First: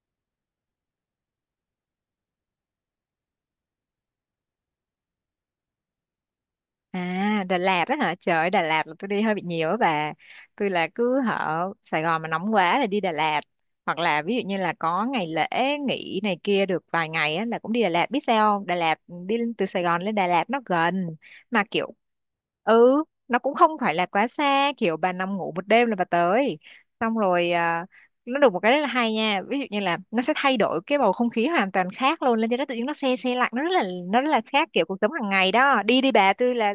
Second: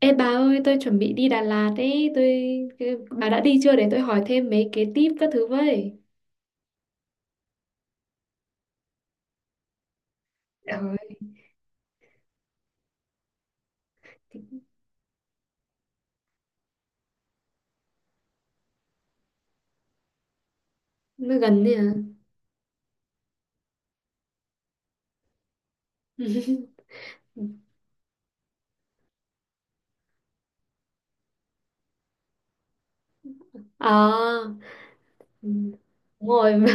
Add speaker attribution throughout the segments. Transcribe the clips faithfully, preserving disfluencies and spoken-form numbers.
Speaker 1: Ê bà ơi, tôi chuẩn bị đi Đà Lạt ấy, tôi cái- bà đã đi chưa để tôi hỏi thêm mấy cái tip các thứ với.
Speaker 2: À, Đà Lạt đó hả? Trời ơi, Đà Lạt là tôi đi hơi bị nhiều á bà. Tôi là
Speaker 1: Trời,
Speaker 2: cứ hở Sài Gòn mà nóng quá là đi Đà Lạt. Hoặc là ví dụ như là có ngày lễ nghỉ này kia được vài ngày á, là cũng đi Đà Lạt. Biết sao không? Đà Lạt đi lên- từ Sài Gòn lên Đà Lạt nó gần.
Speaker 1: nó gần
Speaker 2: Mà
Speaker 1: đấy à.
Speaker 2: kiểu ừ nó cũng không phải là quá xa, kiểu bà nằm ngủ một đêm là bà tới xong rồi à. Nó được một cái rất là hay nha, ví dụ như là nó sẽ thay đổi cái bầu không khí hoàn toàn khác luôn, lên trên đó tự nhiên nó se se lạnh, nó rất là nó rất là
Speaker 1: Ờ.
Speaker 2: khác kiểu cuộc sống hàng
Speaker 1: Ừ,
Speaker 2: ngày đó. Đi đi
Speaker 1: đúng
Speaker 2: bà,
Speaker 1: bà,
Speaker 2: tôi là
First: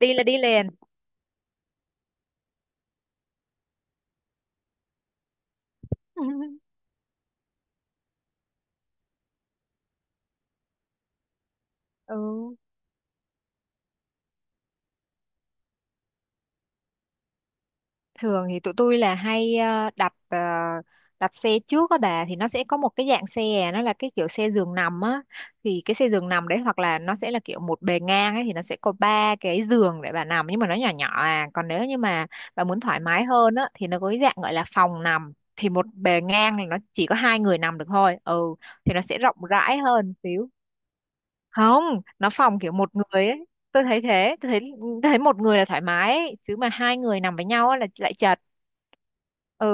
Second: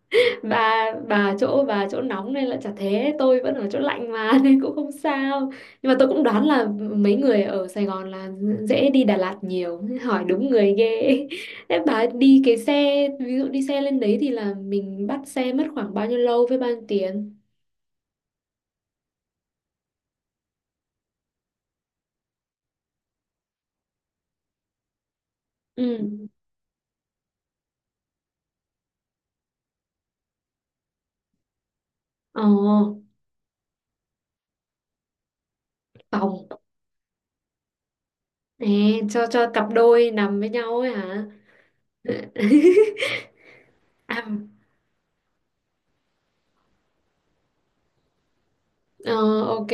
Speaker 2: đi là đi liền.
Speaker 1: bà bà chỗ bà chỗ nóng nên là chả thế, tôi vẫn ở chỗ lạnh mà nên cũng không sao. Nhưng mà tôi cũng đoán là mấy người ở Sài Gòn là dễ đi Đà Lạt nhiều, hỏi đúng người ghê. Thế bà đi cái
Speaker 2: Ừ,
Speaker 1: xe, ví dụ đi xe lên đấy thì là mình bắt xe mất khoảng bao nhiêu lâu với bao nhiêu tiền?
Speaker 2: thường thì tụi tôi là hay ờ, đặt ờ, đặt xe trước á bà, thì nó sẽ có một cái dạng xe à, nó là cái kiểu xe giường nằm á. Thì cái xe
Speaker 1: Ừ.
Speaker 2: giường nằm đấy, hoặc là nó sẽ là kiểu một bề ngang ấy thì nó sẽ có ba cái giường để bà nằm, nhưng mà nó nhỏ nhỏ à. Còn nếu như mà
Speaker 1: Ồ,
Speaker 2: bà muốn thoải mái hơn á thì nó có cái dạng gọi là phòng nằm, thì một bề
Speaker 1: vòng.
Speaker 2: ngang này nó chỉ có hai người nằm được thôi. ừ
Speaker 1: Nè,
Speaker 2: thì nó sẽ
Speaker 1: cho
Speaker 2: rộng
Speaker 1: cho cặp
Speaker 2: rãi
Speaker 1: đôi
Speaker 2: hơn
Speaker 1: nằm với
Speaker 2: xíu.
Speaker 1: nhau ấy hả?
Speaker 2: Không, nó phòng kiểu một người ấy. tôi thấy
Speaker 1: À,
Speaker 2: thế tôi thấy tôi thấy một người là thoải mái ấy. Chứ mà hai người nằm với nhau ấy là lại chật.
Speaker 1: ờ,
Speaker 2: ừ
Speaker 1: ok.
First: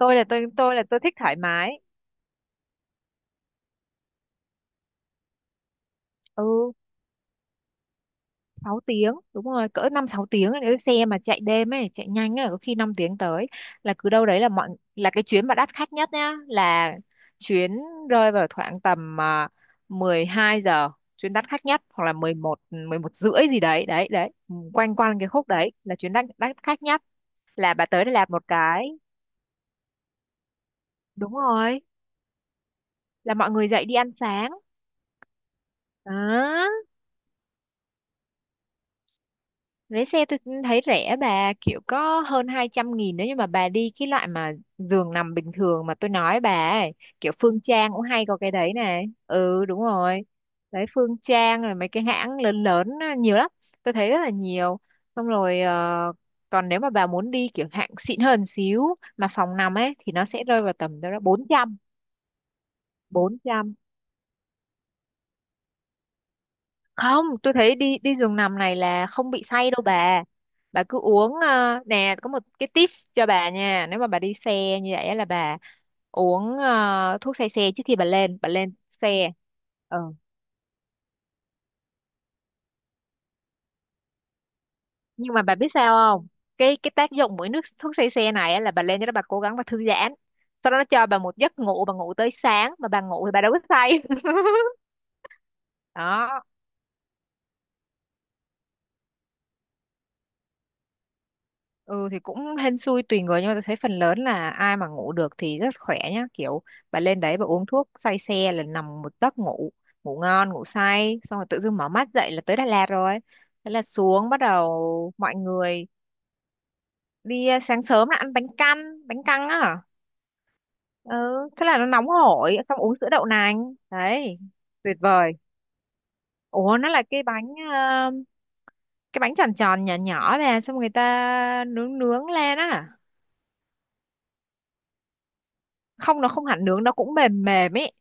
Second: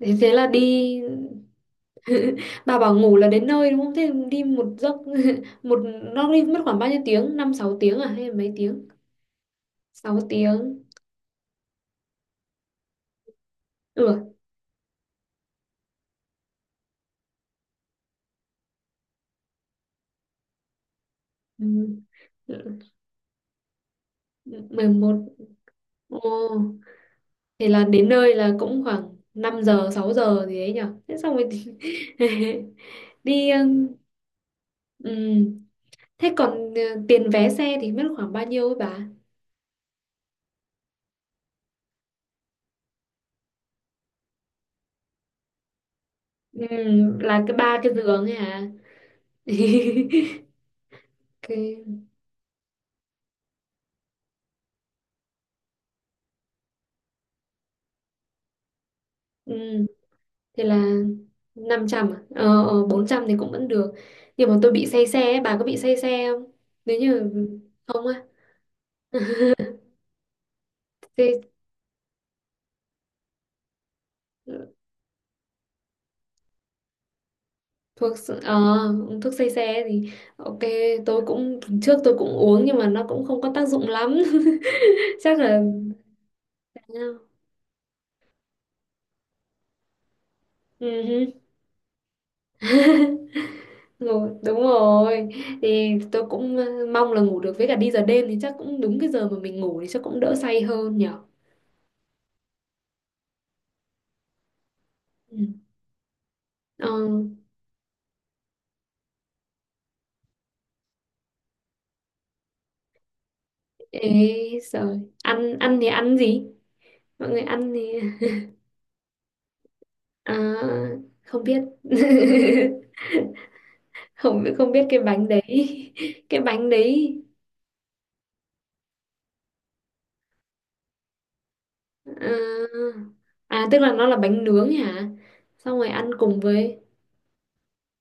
Speaker 1: Thế
Speaker 2: là
Speaker 1: thế là
Speaker 2: tôi tôi là
Speaker 1: đi,
Speaker 2: tôi thích thoải mái.
Speaker 1: bà bảo ngủ là đến nơi đúng không? Thế đi một giấc, một nó đi mất
Speaker 2: Ừ,
Speaker 1: khoảng bao nhiêu tiếng? Năm sáu tiếng à hay là mấy
Speaker 2: sáu
Speaker 1: tiếng?
Speaker 2: tiếng đúng rồi, cỡ năm
Speaker 1: Sáu
Speaker 2: sáu tiếng
Speaker 1: tiếng.
Speaker 2: Nếu xe mà chạy đêm ấy chạy nhanh ấy có khi năm tiếng tới. Là cứ đâu
Speaker 1: Ừ.
Speaker 2: đấy, là mọi là cái chuyến mà đắt khách nhất nhá, là chuyến rơi vào khoảng tầm uh, mười hai giờ, chuyến đắt khách nhất, hoặc là mười một mười một rưỡi gì đấy, đấy đấy. Ừ,
Speaker 1: Mười
Speaker 2: quanh
Speaker 1: một.
Speaker 2: quanh cái khúc đấy là chuyến đắt
Speaker 1: Ồ,
Speaker 2: đắt khách nhất,
Speaker 1: thế
Speaker 2: là
Speaker 1: là
Speaker 2: bà tới
Speaker 1: đến
Speaker 2: để làm
Speaker 1: nơi
Speaker 2: một
Speaker 1: là cũng
Speaker 2: cái.
Speaker 1: khoảng năm giờ sáu giờ gì ấy nhở. Thế
Speaker 2: Đúng
Speaker 1: xong rồi thì-
Speaker 2: rồi, là
Speaker 1: đi,
Speaker 2: mọi người dậy đi ăn sáng
Speaker 1: ừ, thế còn ờ,
Speaker 2: đó.
Speaker 1: tiền vé xe thì mất khoảng bao nhiêu ấy bà?
Speaker 2: Vé xe tôi thấy rẻ bà, kiểu có hơn hai trăm nghìn nữa, nhưng mà bà đi cái loại mà giường nằm bình thường mà tôi nói
Speaker 1: Ừ,
Speaker 2: bà ấy. Kiểu
Speaker 1: là cái
Speaker 2: Phương
Speaker 1: ba cái
Speaker 2: Trang cũng
Speaker 1: giường
Speaker 2: hay
Speaker 1: ấy
Speaker 2: có cái
Speaker 1: hả?
Speaker 2: đấy này. Ừ, đúng rồi, đấy, Phương Trang rồi
Speaker 1: Cái,
Speaker 2: mấy cái hãng lớn lớn á, nhiều lắm, tôi thấy rất là nhiều. Xong rồi ờ, còn nếu mà bà muốn đi kiểu hạng xịn hơn xíu, mà phòng nằm
Speaker 1: ừ,
Speaker 2: ấy thì nó sẽ
Speaker 1: thì
Speaker 2: rơi vào
Speaker 1: là
Speaker 2: tầm đâu đó bốn trăm.
Speaker 1: năm trăm à? Ờ, ờ, bốn trăm thì
Speaker 2: bốn
Speaker 1: cũng vẫn
Speaker 2: trăm
Speaker 1: được. Nhưng mà tôi bị say xe ấy, bà có bị say xe không? Nếu
Speaker 2: Không,
Speaker 1: như
Speaker 2: tôi thấy đi
Speaker 1: không
Speaker 2: đi
Speaker 1: á.
Speaker 2: giường nằm này là không bị say đâu bà. Bà cứ uống
Speaker 1: Thế
Speaker 2: ờ, nè, có một cái tips cho bà nha, nếu mà bà đi
Speaker 1: ờ,
Speaker 2: xe như vậy á là bà uống ờ, thuốc say xe trước khi bà
Speaker 1: thuốc,
Speaker 2: lên bà
Speaker 1: ờ,
Speaker 2: lên xe.
Speaker 1: thuốc say xe
Speaker 2: Ừ.
Speaker 1: thì ok, tôi cũng trước tôi cũng uống nhưng mà nó cũng không có tác dụng lắm,
Speaker 2: Nhưng
Speaker 1: chắc
Speaker 2: mà bà
Speaker 1: là
Speaker 2: biết sao không, cái cái tác dụng của nước thuốc say xe này á là bà lên cho đó bà cố gắng bà thư giãn, sau đó nó
Speaker 1: ừ
Speaker 2: cho bà
Speaker 1: hứ.
Speaker 2: một giấc ngủ, bà ngủ tới sáng, mà bà ngủ thì bà đâu có say.
Speaker 1: Rồi đúng rồi thì tôi
Speaker 2: Đó.
Speaker 1: cũng ờ, mong là ngủ được với cả đi giờ đêm thì chắc cũng đúng cái giờ mà mình ngủ thì chắc cũng đỡ say hơn nhở.
Speaker 2: Ừ thì cũng hên xui tùy người, nhưng mà tôi thấy phần lớn là ai mà ngủ được
Speaker 1: Ừ.
Speaker 2: thì rất khỏe nhá, kiểu
Speaker 1: Ờ,
Speaker 2: bà lên đấy bà uống thuốc say xe là nằm một giấc ngủ ngủ ngon ngủ say, xong rồi tự dưng mở mắt dậy là tới Đà Lạt rồi, thế là xuống, bắt
Speaker 1: ê rồi
Speaker 2: đầu mọi
Speaker 1: ăn ăn thì
Speaker 2: người
Speaker 1: ăn gì mọi người
Speaker 2: đi à,
Speaker 1: ăn
Speaker 2: sáng
Speaker 1: thì
Speaker 2: sớm là ăn bánh căn, bánh căn á.
Speaker 1: à,
Speaker 2: Ừ,
Speaker 1: không biết.
Speaker 2: thế là nó nóng hổi xong uống sữa đậu nành, đấy,
Speaker 1: Không biết, không biết
Speaker 2: tuyệt
Speaker 1: cái bánh
Speaker 2: vời.
Speaker 1: đấy, cái bánh
Speaker 2: Ủa, nó là
Speaker 1: đấy
Speaker 2: cái bánh ờ, cái bánh tròn tròn nhỏ nhỏ, về xong người ta nướng nướng lên á.
Speaker 1: à, à tức là nó là bánh nướng hả, xong rồi ăn
Speaker 2: Không, nó
Speaker 1: cùng
Speaker 2: không hẳn
Speaker 1: với
Speaker 2: nướng, nó cũng mềm mềm ấy.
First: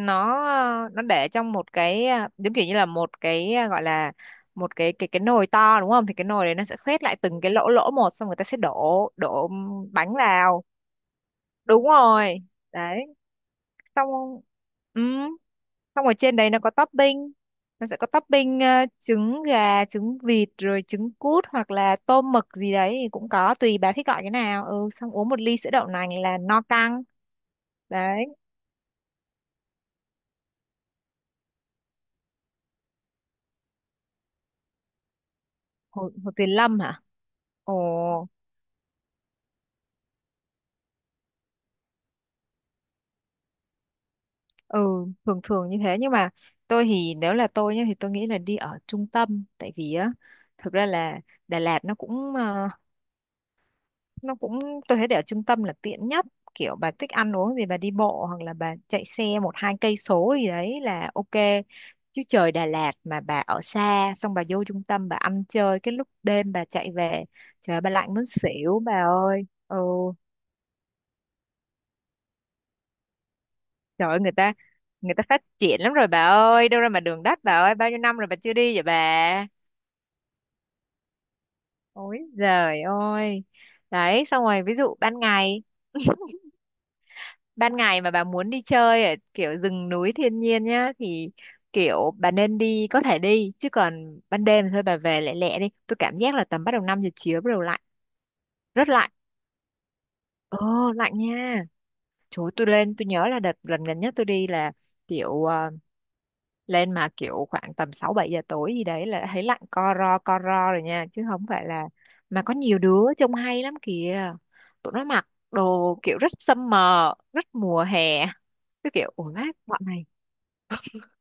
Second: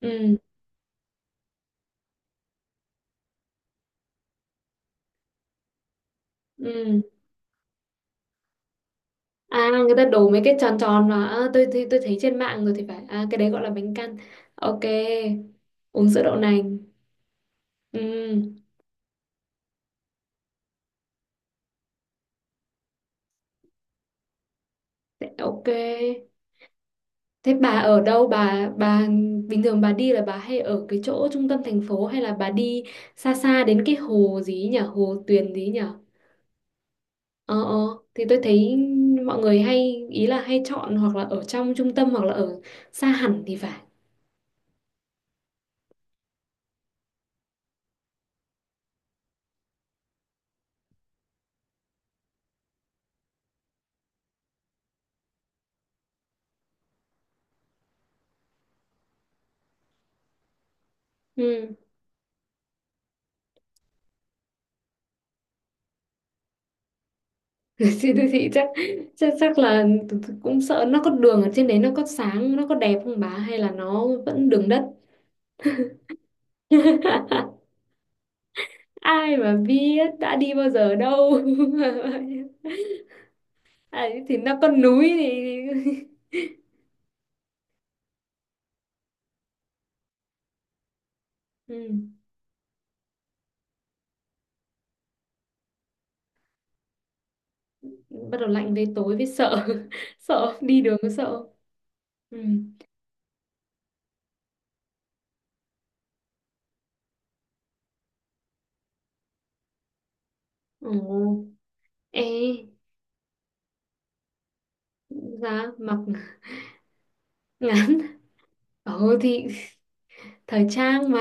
Speaker 1: ừ.
Speaker 2: ờ, nó để trong một cái ờ, giống kiểu như là một cái ờ, gọi là một cái cái cái nồi to đúng không, thì cái nồi đấy nó sẽ
Speaker 1: Ừ,
Speaker 2: khoét lại từng cái lỗ lỗ một, xong người ta sẽ đổ đổ
Speaker 1: à người ta
Speaker 2: bánh
Speaker 1: đổ mấy cái
Speaker 2: vào.
Speaker 1: tròn tròn mà à, tôi,
Speaker 2: Đúng
Speaker 1: tôi tôi thấy trên
Speaker 2: rồi,
Speaker 1: mạng rồi thì phải,
Speaker 2: đấy.
Speaker 1: à cái đấy gọi là bánh
Speaker 2: Xong.
Speaker 1: căn. Ok,
Speaker 2: ừ. Xong
Speaker 1: uống
Speaker 2: ở
Speaker 1: sữa
Speaker 2: trên
Speaker 1: đậu
Speaker 2: đấy nó có
Speaker 1: nành.
Speaker 2: topping, nó sẽ có
Speaker 1: Ừ,
Speaker 2: topping ờ, trứng gà trứng vịt rồi trứng cút, hoặc là tôm mực gì đấy thì cũng có, tùy bà thích gọi cái nào. ừ Xong uống
Speaker 1: thế,
Speaker 2: một ly
Speaker 1: ok.
Speaker 2: sữa đậu nành là no căng
Speaker 1: Thế bà ở
Speaker 2: đấy.
Speaker 1: đâu? Bà bà bình thường bà đi là bà hay ở cái chỗ trung tâm thành phố hay là bà đi xa xa đến cái hồ gì ấy nhỉ? Hồ Tuyền gì ấy nhỉ?
Speaker 2: Hồ, Hồ Tuyền Lâm hả?
Speaker 1: Ờ
Speaker 2: Ồ,
Speaker 1: ờ, thì tôi thấy mọi người hay ý là hay chọn hoặc là ở trong trung tâm hoặc là ở xa hẳn thì phải.
Speaker 2: ừ, thường thường như thế, nhưng mà tôi thì nếu là tôi nhá thì tôi nghĩ là đi ở trung tâm, tại vì á thực ra là Đà Lạt nó cũng ờ, nó cũng tôi thấy để ở trung tâm là tiện nhất. Kiểu bà thích ăn uống gì bà đi bộ, hoặc là bà chạy xe một hai cây số gì đấy là ok.
Speaker 1: Ừ.
Speaker 2: Chứ trời Đà Lạt mà bà ở xa, xong bà vô trung tâm bà ăn chơi cái lúc đêm bà chạy về, trời ơi, bà lạnh
Speaker 1: Trên đô
Speaker 2: muốn
Speaker 1: thị chắc,
Speaker 2: xỉu bà
Speaker 1: chắc
Speaker 2: ơi.
Speaker 1: chắc
Speaker 2: ừ
Speaker 1: là tớ- tớ cũng sợ nó có đường ở trên đấy nó có sáng nó có đẹp không bà hay là nó
Speaker 2: Trời ơi, người
Speaker 1: vẫn
Speaker 2: ta
Speaker 1: đường đất.
Speaker 2: người ta phát triển lắm rồi bà ơi, đâu ra mà đường đất, bà ơi, bao nhiêu năm rồi bà chưa đi vậy
Speaker 1: Ai
Speaker 2: bà?
Speaker 1: mà biết đã đi bao giờ đâu.
Speaker 2: Ôi giời ơi.
Speaker 1: Ấy,
Speaker 2: Đấy,
Speaker 1: thì
Speaker 2: xong
Speaker 1: nó
Speaker 2: rồi
Speaker 1: có
Speaker 2: ví dụ
Speaker 1: núi
Speaker 2: ban
Speaker 1: thì
Speaker 2: ngày, ban ngày mà bà muốn đi chơi ở kiểu rừng núi thiên nhiên nhá thì
Speaker 1: ừ.
Speaker 2: kiểu bà nên đi, có thể đi, chứ còn ban đêm thôi bà về lẹ lẹ đi. Tôi cảm giác là tầm bắt đầu năm giờ chiều bắt đầu lạnh,
Speaker 1: Bắt đầu lạnh về
Speaker 2: rất lạnh.
Speaker 1: tối với sợ,
Speaker 2: Ờ,
Speaker 1: sợ đi đường có
Speaker 2: lạnh
Speaker 1: sợ
Speaker 2: nha.
Speaker 1: ừ.
Speaker 2: Trời ơi, tôi lên tôi nhớ là đợt lần gần nhất tôi đi là kiểu ờ, lên mà kiểu khoảng tầm sáu bảy giờ tối gì đấy là thấy lạnh co ro co ro rồi nha, chứ không
Speaker 1: Ồ.
Speaker 2: phải là.
Speaker 1: Ê
Speaker 2: Mà có nhiều đứa trông hay lắm kìa, tụi nó mặc
Speaker 1: giá mặc
Speaker 2: đồ kiểu rất summer, rất mùa
Speaker 1: ngắn,
Speaker 2: hè, cái kiểu
Speaker 1: ồ
Speaker 2: ủa
Speaker 1: thì
Speaker 2: mát bọn này.
Speaker 1: thời trang mà,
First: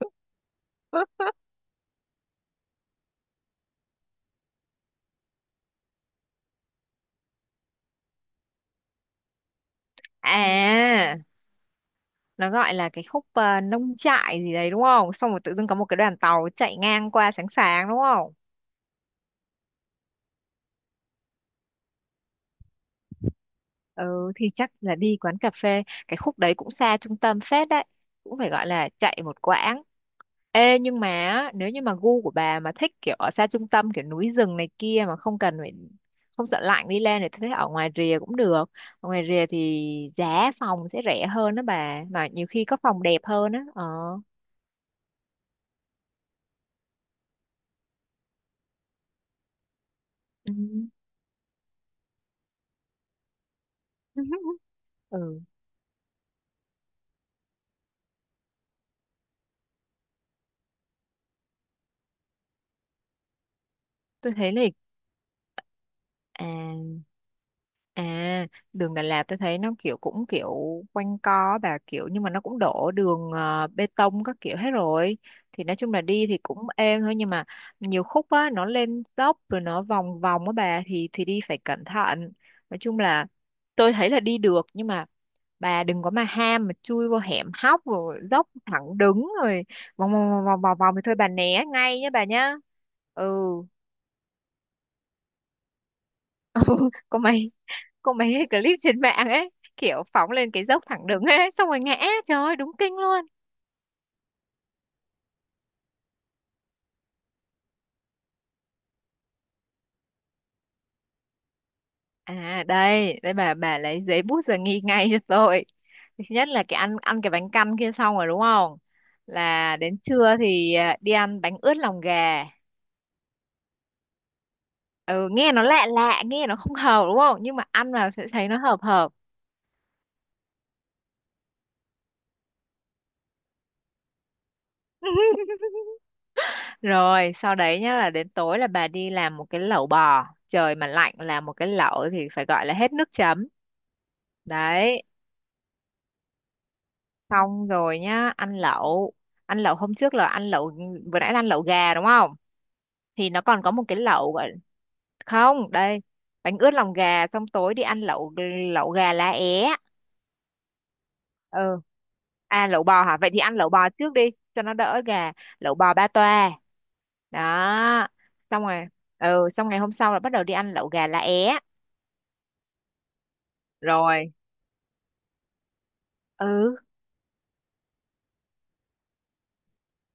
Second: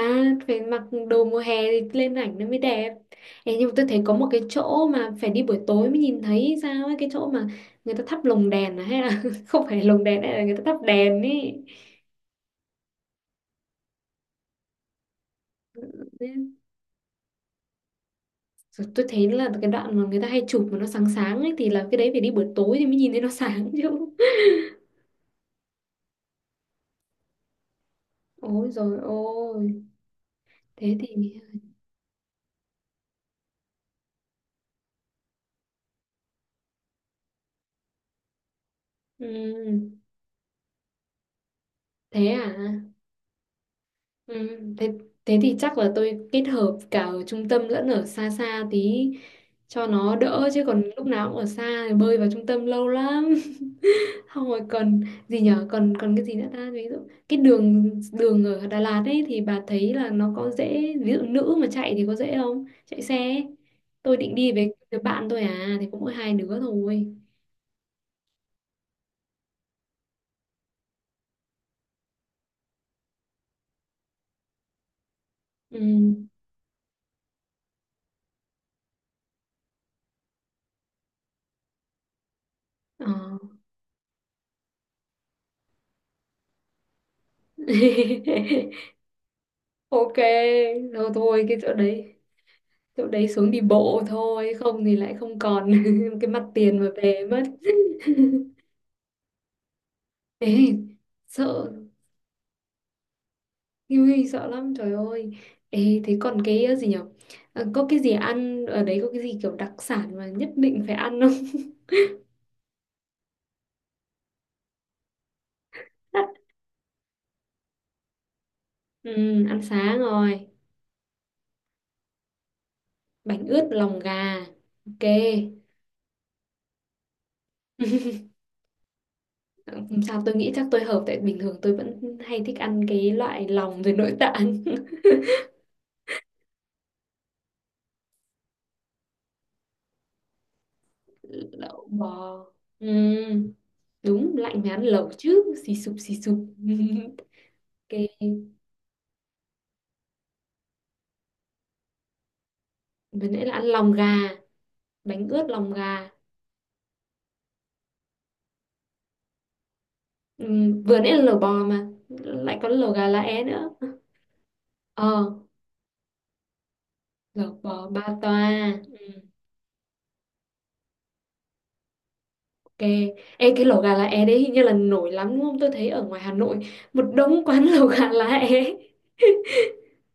Speaker 1: phải mặc đồ mùa hè thì lên ảnh nó mới đẹp. Ê, nhưng mà tôi thấy có một cái chỗ mà phải đi buổi tối mới nhìn thấy sao ấy, cái chỗ mà người ta thắp lồng đèn à, hay là không phải lồng đèn hay là người ta thắp
Speaker 2: À,
Speaker 1: đèn ấy.
Speaker 2: nó gọi là cái khúc ờ, nông trại gì đấy đúng không, xong rồi tự dưng có một cái đoàn tàu
Speaker 1: Nên-
Speaker 2: chạy ngang qua sáng sáng đúng không.
Speaker 1: rồi tôi thấy là cái đoạn mà người ta hay chụp mà nó sáng sáng ấy thì là cái đấy phải đi buổi tối thì mới nhìn thấy nó sáng chứ.
Speaker 2: Ừ thì chắc là đi quán cà phê, cái khúc đấy cũng xa trung tâm phết đấy, cũng phải gọi
Speaker 1: Ôi
Speaker 2: là
Speaker 1: rồi
Speaker 2: chạy một
Speaker 1: ôi
Speaker 2: quãng. Ê,
Speaker 1: thế
Speaker 2: nhưng mà
Speaker 1: thì
Speaker 2: á, nếu như mà gu của bà mà thích kiểu ở xa trung tâm kiểu núi rừng này kia mà không cần phải không sợ lạnh đi lên thì tôi thấy ở ngoài rìa cũng được. Ở ngoài rìa
Speaker 1: ừ,
Speaker 2: thì giá phòng sẽ rẻ hơn đó bà, mà
Speaker 1: thế
Speaker 2: nhiều
Speaker 1: à.
Speaker 2: khi có phòng đẹp hơn á. ờ
Speaker 1: Ừ, thế, thế thì chắc là tôi kết hợp cả ở trung tâm lẫn ở xa xa tí cho nó đỡ
Speaker 2: ừ.
Speaker 1: chứ còn lúc nào cũng ở xa thì bơi vào trung tâm lâu lắm. Không rồi còn
Speaker 2: ừ
Speaker 1: gì nhở, còn còn cái gì nữa ta, ví dụ cái đường đường ở Đà Lạt ấy thì bà thấy là nó có dễ, ví dụ nữ mà chạy thì có dễ không, chạy xe ấy. Tôi
Speaker 2: tôi
Speaker 1: định đi
Speaker 2: thấy là
Speaker 1: với đứa bạn tôi à thì cũng mỗi hai đứa
Speaker 2: à
Speaker 1: thôi
Speaker 2: À, đường Đà Lạt tôi thấy nó kiểu cũng kiểu quanh co bà, kiểu nhưng mà nó cũng đổ đường ờ, bê tông các kiểu hết rồi. Thì nói
Speaker 1: ừ.
Speaker 2: chung là đi thì cũng êm thôi, nhưng mà nhiều khúc á nó lên dốc rồi nó vòng vòng á bà, thì thì đi phải cẩn thận. Nói chung
Speaker 1: Ờ.
Speaker 2: là tôi thấy là đi được, nhưng mà bà đừng có mà ham mà chui vô hẻm hóc rồi dốc thẳng đứng rồi vòng
Speaker 1: Ok
Speaker 2: vòng vòng vòng vòng thì
Speaker 1: rồi
Speaker 2: thôi bà
Speaker 1: thôi cái
Speaker 2: né
Speaker 1: chỗ
Speaker 2: ngay nhé
Speaker 1: đấy,
Speaker 2: bà nhá.
Speaker 1: chỗ đấy
Speaker 2: Ừ,
Speaker 1: xuống đi bộ thôi không thì lại không còn cái mặt tiền mà
Speaker 2: có
Speaker 1: về mất.
Speaker 2: mấy có mấy cái clip trên mạng ấy, kiểu phóng lên
Speaker 1: Ê
Speaker 2: cái dốc thẳng đứng
Speaker 1: sợ.
Speaker 2: ấy xong rồi ngã, trời ơi đúng kinh luôn.
Speaker 1: Ui, sợ lắm trời ơi. Ê thế còn cái ờ, gì nhở. Ờ, có cái gì ăn ở đấy, có cái gì kiểu đặc sản mà nhất định phải ăn không?
Speaker 2: À, đây đây, bà bà lấy giấy bút ra ghi ngay cho tôi. Thứ nhất là cái ăn ăn cái bánh căn kia xong rồi đúng không,
Speaker 1: Ừ, ăn
Speaker 2: là đến
Speaker 1: sáng
Speaker 2: trưa
Speaker 1: rồi
Speaker 2: thì à, đi ăn bánh ướt lòng gà.
Speaker 1: bánh ướt lòng gà, ok.
Speaker 2: Ừ, nghe nó lạ lạ, nghe nó không hợp đúng không, nhưng mà ăn vào sẽ thấy nó hợp hợp.
Speaker 1: Không sao tôi nghĩ chắc tôi hợp tại bình thường tôi vẫn hay thích ăn cái loại lòng rồi nội tạng.
Speaker 2: Rồi sau đấy nhá là đến tối là bà đi làm một cái lẩu bò, trời mà lạnh làm một cái
Speaker 1: Lẩu
Speaker 2: lẩu thì
Speaker 1: bò,
Speaker 2: phải gọi là
Speaker 1: ừ.
Speaker 2: hết nước chấm
Speaker 1: Đúng lạnh mới ăn
Speaker 2: đấy.
Speaker 1: lẩu chứ xì sụp xì sụp.
Speaker 2: Xong rồi
Speaker 1: Ok,
Speaker 2: nhá ăn lẩu ăn lẩu hôm trước là ăn lẩu, vừa nãy là ăn lẩu gà đúng không,
Speaker 1: vừa
Speaker 2: thì nó
Speaker 1: nãy là
Speaker 2: còn
Speaker 1: ăn
Speaker 2: có một
Speaker 1: lòng
Speaker 2: cái
Speaker 1: gà,
Speaker 2: lẩu gọi.
Speaker 1: bánh ướt
Speaker 2: Không,
Speaker 1: lòng
Speaker 2: đây,
Speaker 1: gà.
Speaker 2: bánh ướt lòng gà xong tối đi ăn lẩu lẩu gà lá é.
Speaker 1: Ừm, vừa nãy là lẩu bò
Speaker 2: Ừ,
Speaker 1: mà lại có
Speaker 2: à, lẩu
Speaker 1: lẩu
Speaker 2: bò
Speaker 1: gà
Speaker 2: hả,
Speaker 1: lá
Speaker 2: vậy thì
Speaker 1: é
Speaker 2: ăn
Speaker 1: nữa,
Speaker 2: lẩu bò trước đi cho nó đỡ
Speaker 1: ờ.
Speaker 2: gà, lẩu bò ba toa
Speaker 1: Lẩu bò ba
Speaker 2: đó.
Speaker 1: toa.
Speaker 2: Xong rồi,
Speaker 1: Ừm,
Speaker 2: ừ xong ngày hôm sau là bắt đầu đi ăn lẩu gà lá é
Speaker 1: ok. Ê, cái lẩu gà lá é
Speaker 2: rồi.
Speaker 1: đấy hình như là nổi lắm đúng không, tôi thấy ở ngoài Hà Nội
Speaker 2: Ừ,
Speaker 1: một đống quán lẩu gà lá é.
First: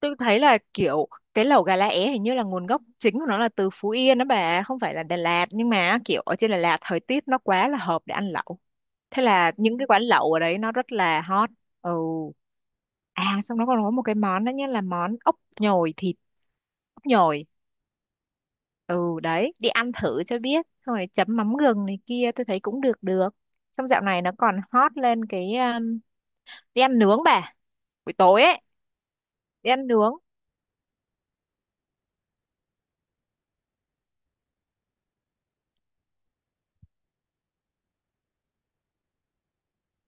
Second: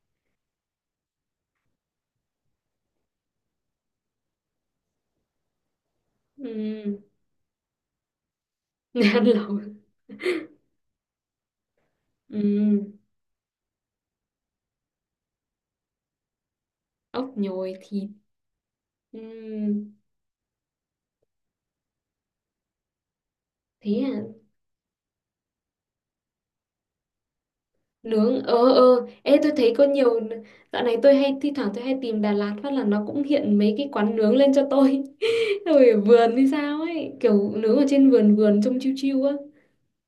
Speaker 2: tôi thấy là kiểu cái lẩu gà lá é hình như là nguồn gốc chính của nó là từ Phú Yên đó bà, không phải là Đà Lạt, nhưng mà kiểu ở trên Đà Lạt
Speaker 1: Ừm,
Speaker 2: thời tiết nó quá là hợp để ăn lẩu, thế
Speaker 1: ăn
Speaker 2: là
Speaker 1: lẩu.
Speaker 2: những cái quán lẩu ở đấy nó rất là hot ừ
Speaker 1: Ừm,
Speaker 2: À, xong nó còn có một cái món nữa nhé, là món ốc nhồi thịt. Ốc
Speaker 1: ốc
Speaker 2: nhồi.
Speaker 1: nhồi thịt.
Speaker 2: Ừ, đấy, đi
Speaker 1: Ừm,
Speaker 2: ăn thử cho biết, xong rồi chấm mắm gừng này kia, tôi thấy cũng được được. Xong
Speaker 1: thế
Speaker 2: dạo
Speaker 1: à.
Speaker 2: này nó còn hot lên cái um, đi ăn nướng bà. Buổi
Speaker 1: Nướng
Speaker 2: tối
Speaker 1: ờ
Speaker 2: ấy,
Speaker 1: ờ, ê tôi
Speaker 2: đi
Speaker 1: thấy có
Speaker 2: ăn nướng.
Speaker 1: nhiều, dạo này tôi hay thi thoảng tôi hay tìm Đà Lạt phát là nó cũng hiện mấy cái quán nướng lên cho tôi. Rồi ở vườn hay sao ấy, kiểu nướng ở trên vườn vườn trông chiêu chiêu á,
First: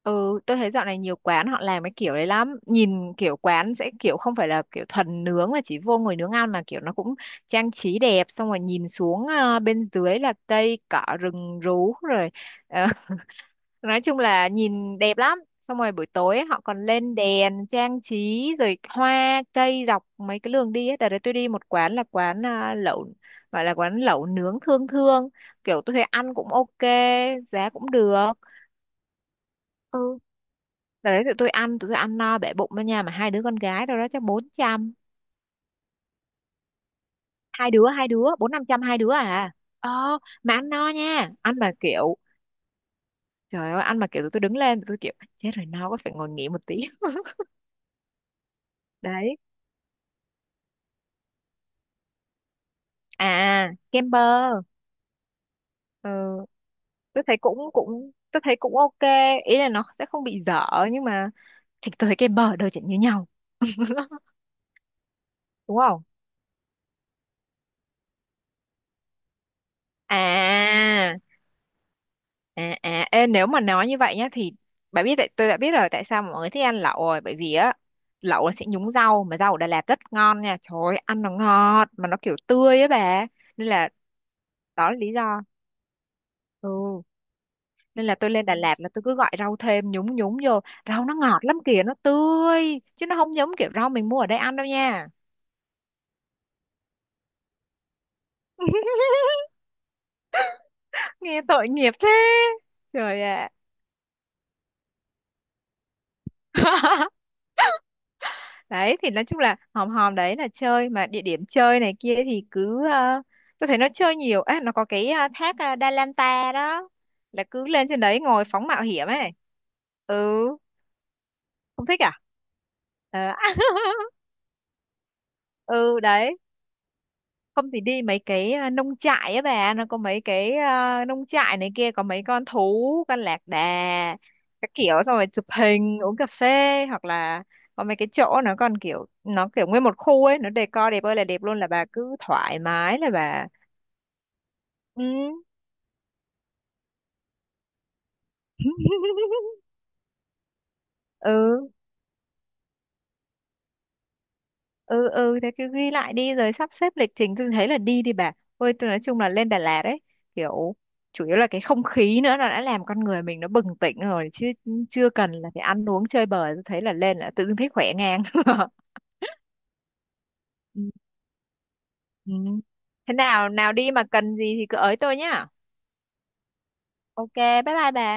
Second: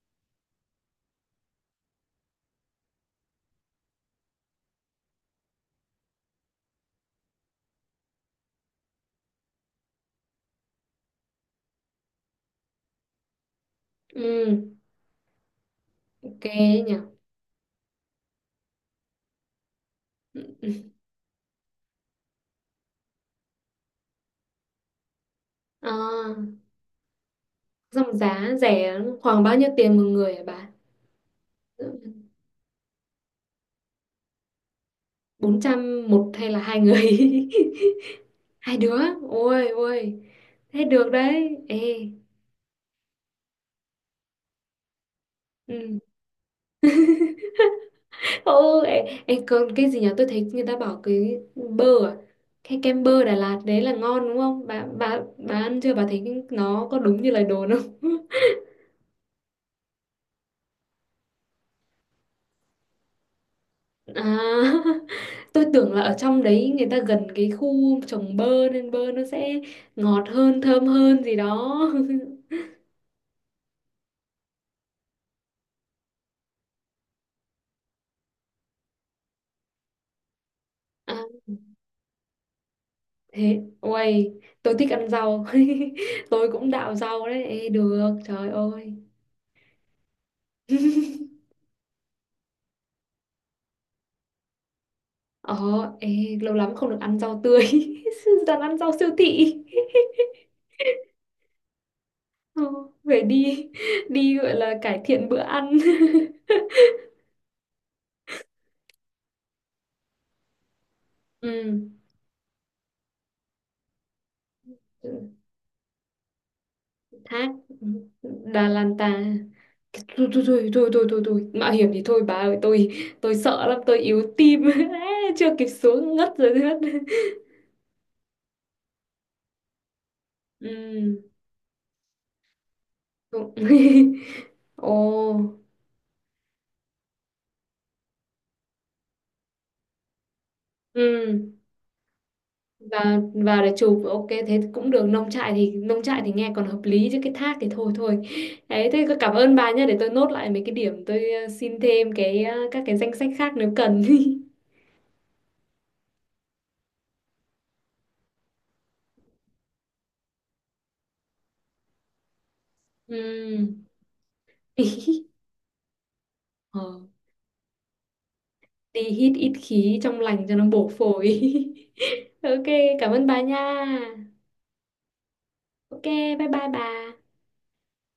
Speaker 2: Ừ, tôi thấy dạo này nhiều quán họ làm cái kiểu đấy lắm. Nhìn kiểu quán sẽ kiểu không phải là kiểu thuần nướng mà chỉ vô ngồi nướng ăn, mà kiểu nó cũng trang trí đẹp, xong rồi nhìn xuống ờ, bên dưới là cây cỏ rừng rú rồi. ờ, nói chung là
Speaker 1: ừ,
Speaker 2: nhìn đẹp lắm. Xong rồi buổi tối
Speaker 1: ok
Speaker 2: ấy, họ còn
Speaker 1: nhỉ.
Speaker 2: lên đèn trang trí, rồi hoa cây dọc mấy cái đường đi ấy. Đợt đấy tôi đi một quán là quán ờ, lẩu, gọi là quán lẩu nướng thương thương, kiểu tôi thấy ăn
Speaker 1: À,
Speaker 2: cũng ok, giá cũng được.
Speaker 1: dòng giá rẻ khoảng bao nhiêu tiền một
Speaker 2: Ừ.
Speaker 1: người hả bà?
Speaker 2: Đợt đấy tụi tôi ăn, tụi tôi ăn no bể bụng đó nha. Mà hai đứa con gái, đâu đó chắc bốn trăm.
Speaker 1: Bốn trăm một hay là hai người?
Speaker 2: Hai đứa, hai đứa, bốn năm
Speaker 1: Hai
Speaker 2: trăm hai
Speaker 1: đứa,
Speaker 2: đứa à.
Speaker 1: ôi
Speaker 2: Ờ,
Speaker 1: ôi
Speaker 2: mà ăn
Speaker 1: thế
Speaker 2: no
Speaker 1: được
Speaker 2: nha. Ăn
Speaker 1: đấy
Speaker 2: mà
Speaker 1: ê,
Speaker 2: kiểu, trời ơi, ăn mà kiểu tụi tôi đứng lên. Tụi tôi kiểu, chết rồi, no quá
Speaker 1: ừ.
Speaker 2: phải ngồi nghỉ một tí.
Speaker 1: Ừ ấy,
Speaker 2: Đấy.
Speaker 1: ấy, còn cái gì nhỉ, tôi thấy người ta bảo cái bơ à, cái kem bơ Đà Lạt
Speaker 2: À,
Speaker 1: đấy là
Speaker 2: kem bơ.
Speaker 1: ngon đúng không bà, bà bà ăn chưa bà thấy
Speaker 2: Ừ,
Speaker 1: nó có đúng
Speaker 2: tôi
Speaker 1: như
Speaker 2: thấy
Speaker 1: lời
Speaker 2: cũng,
Speaker 1: đồn không?
Speaker 2: cũng, tôi thấy cũng ok. Ý là nó sẽ không bị dở. Nhưng mà, thì tôi thấy kem bơ ở đâu chẳng như nhau.
Speaker 1: À, tôi
Speaker 2: Đúng
Speaker 1: tưởng là
Speaker 2: không?
Speaker 1: ở trong đấy người ta gần cái khu trồng bơ nên bơ nó sẽ ngọt hơn thơm
Speaker 2: À,
Speaker 1: hơn gì đó.
Speaker 2: À, à, ê, nếu mà nói như vậy nhá thì bạn biết, tại tôi đã biết rồi tại sao mà mọi người thích ăn lẩu rồi. Bởi vì á, lẩu là sẽ nhúng rau, mà rau ở Đà Lạt rất ngon nha, trời ơi,
Speaker 1: À,
Speaker 2: ăn nó ngọt mà nó kiểu tươi á bà.
Speaker 1: thế
Speaker 2: Nên là,
Speaker 1: uầy tôi thích
Speaker 2: đó là lý
Speaker 1: ăn
Speaker 2: do.
Speaker 1: rau. Tôi cũng đạo
Speaker 2: Ừ,
Speaker 1: rau đấy. Ê,
Speaker 2: nên
Speaker 1: được,
Speaker 2: là tôi lên
Speaker 1: trời
Speaker 2: Đà Lạt là
Speaker 1: ơi.
Speaker 2: tôi cứ gọi rau thêm nhúng nhúng vô. Rau nó ngọt lắm kìa, nó tươi chứ nó không giống kiểu rau mình mua ở đây ăn đâu nha.
Speaker 1: Ờ, ê, lâu lắm không được ăn rau tươi. Toàn ăn rau siêu thị.
Speaker 2: Nghe tội nghiệp thế,
Speaker 1: Ờ, phải
Speaker 2: trời ạ.
Speaker 1: đi, đi gọi là cải thiện bữa ăn.
Speaker 2: Đấy thì nói chung là hòm hòm đấy là chơi. Mà địa điểm
Speaker 1: Ừ,
Speaker 2: chơi này kia thì cứ ờ, tôi thấy nó chơi nhiều á. Nó có cái ờ, thác ờ, Đa Lan Ta đó, là
Speaker 1: thác
Speaker 2: cứ lên trên đấy ngồi phóng
Speaker 1: Đà
Speaker 2: mạo
Speaker 1: Lan
Speaker 2: hiểm ấy.
Speaker 1: ta. Thôi
Speaker 2: Ừ,
Speaker 1: thôi thôi thôi thôi thôi, thôi. Mạo
Speaker 2: không
Speaker 1: hiểm
Speaker 2: thích
Speaker 1: thì
Speaker 2: à.
Speaker 1: thôi bà ơi, tôi tôi
Speaker 2: Ờ,
Speaker 1: sợ lắm, tôi yếu tim. Á, chưa kịp
Speaker 2: ừ
Speaker 1: xuống ngất
Speaker 2: đấy,
Speaker 1: rồi đấy.
Speaker 2: không thì đi mấy cái à, nông trại á bà. Nó có mấy cái à,
Speaker 1: Ừ.
Speaker 2: nông trại này kia, có mấy con thú con lạc
Speaker 1: cũng-
Speaker 2: đà các kiểu, xong rồi chụp
Speaker 1: Ồ.
Speaker 2: hình uống cà phê, hoặc là có mấy cái chỗ nó còn kiểu nó kiểu nguyên một khu ấy, nó decor đẹp ơi là đẹp
Speaker 1: Ừ.
Speaker 2: luôn, là bà cứ thoải mái là
Speaker 1: và
Speaker 2: bà.
Speaker 1: và để chụp, ok thế cũng
Speaker 2: Ừ.
Speaker 1: được, nông trại thì, nông trại thì nghe còn hợp lý chứ cái thác thì thôi thôi. Đấy thế cảm ơn bà nhé, để tôi nốt lại mấy cái điểm tôi ờ,
Speaker 2: Ừ,
Speaker 1: xin thêm cái ờ, các cái danh sách khác nếu cần.
Speaker 2: ừ, ừ, thế cứ ghi lại đi rồi sắp xếp lịch trình, tôi thấy là đi đi bà. Ôi, tôi nói chung là lên Đà Lạt ấy, kiểu chủ yếu là cái không khí nữa, nó đã làm con người mình nó bừng
Speaker 1: Ừm.
Speaker 2: tỉnh rồi chứ chưa cần là phải ăn uống chơi bời. Tôi
Speaker 1: Ờ,
Speaker 2: thấy là lên là tự dưng thấy khỏe ngang.
Speaker 1: đi hít ít khí trong lành cho nó
Speaker 2: Ừ.
Speaker 1: bổ phổi.
Speaker 2: Ừ.
Speaker 1: Ok cảm
Speaker 2: Thế
Speaker 1: ơn bà
Speaker 2: nào nào
Speaker 1: nha.
Speaker 2: đi mà cần gì thì cứ ới tôi nhá.
Speaker 1: Ok bye bye bà.
Speaker 2: Ok, bye bye bà.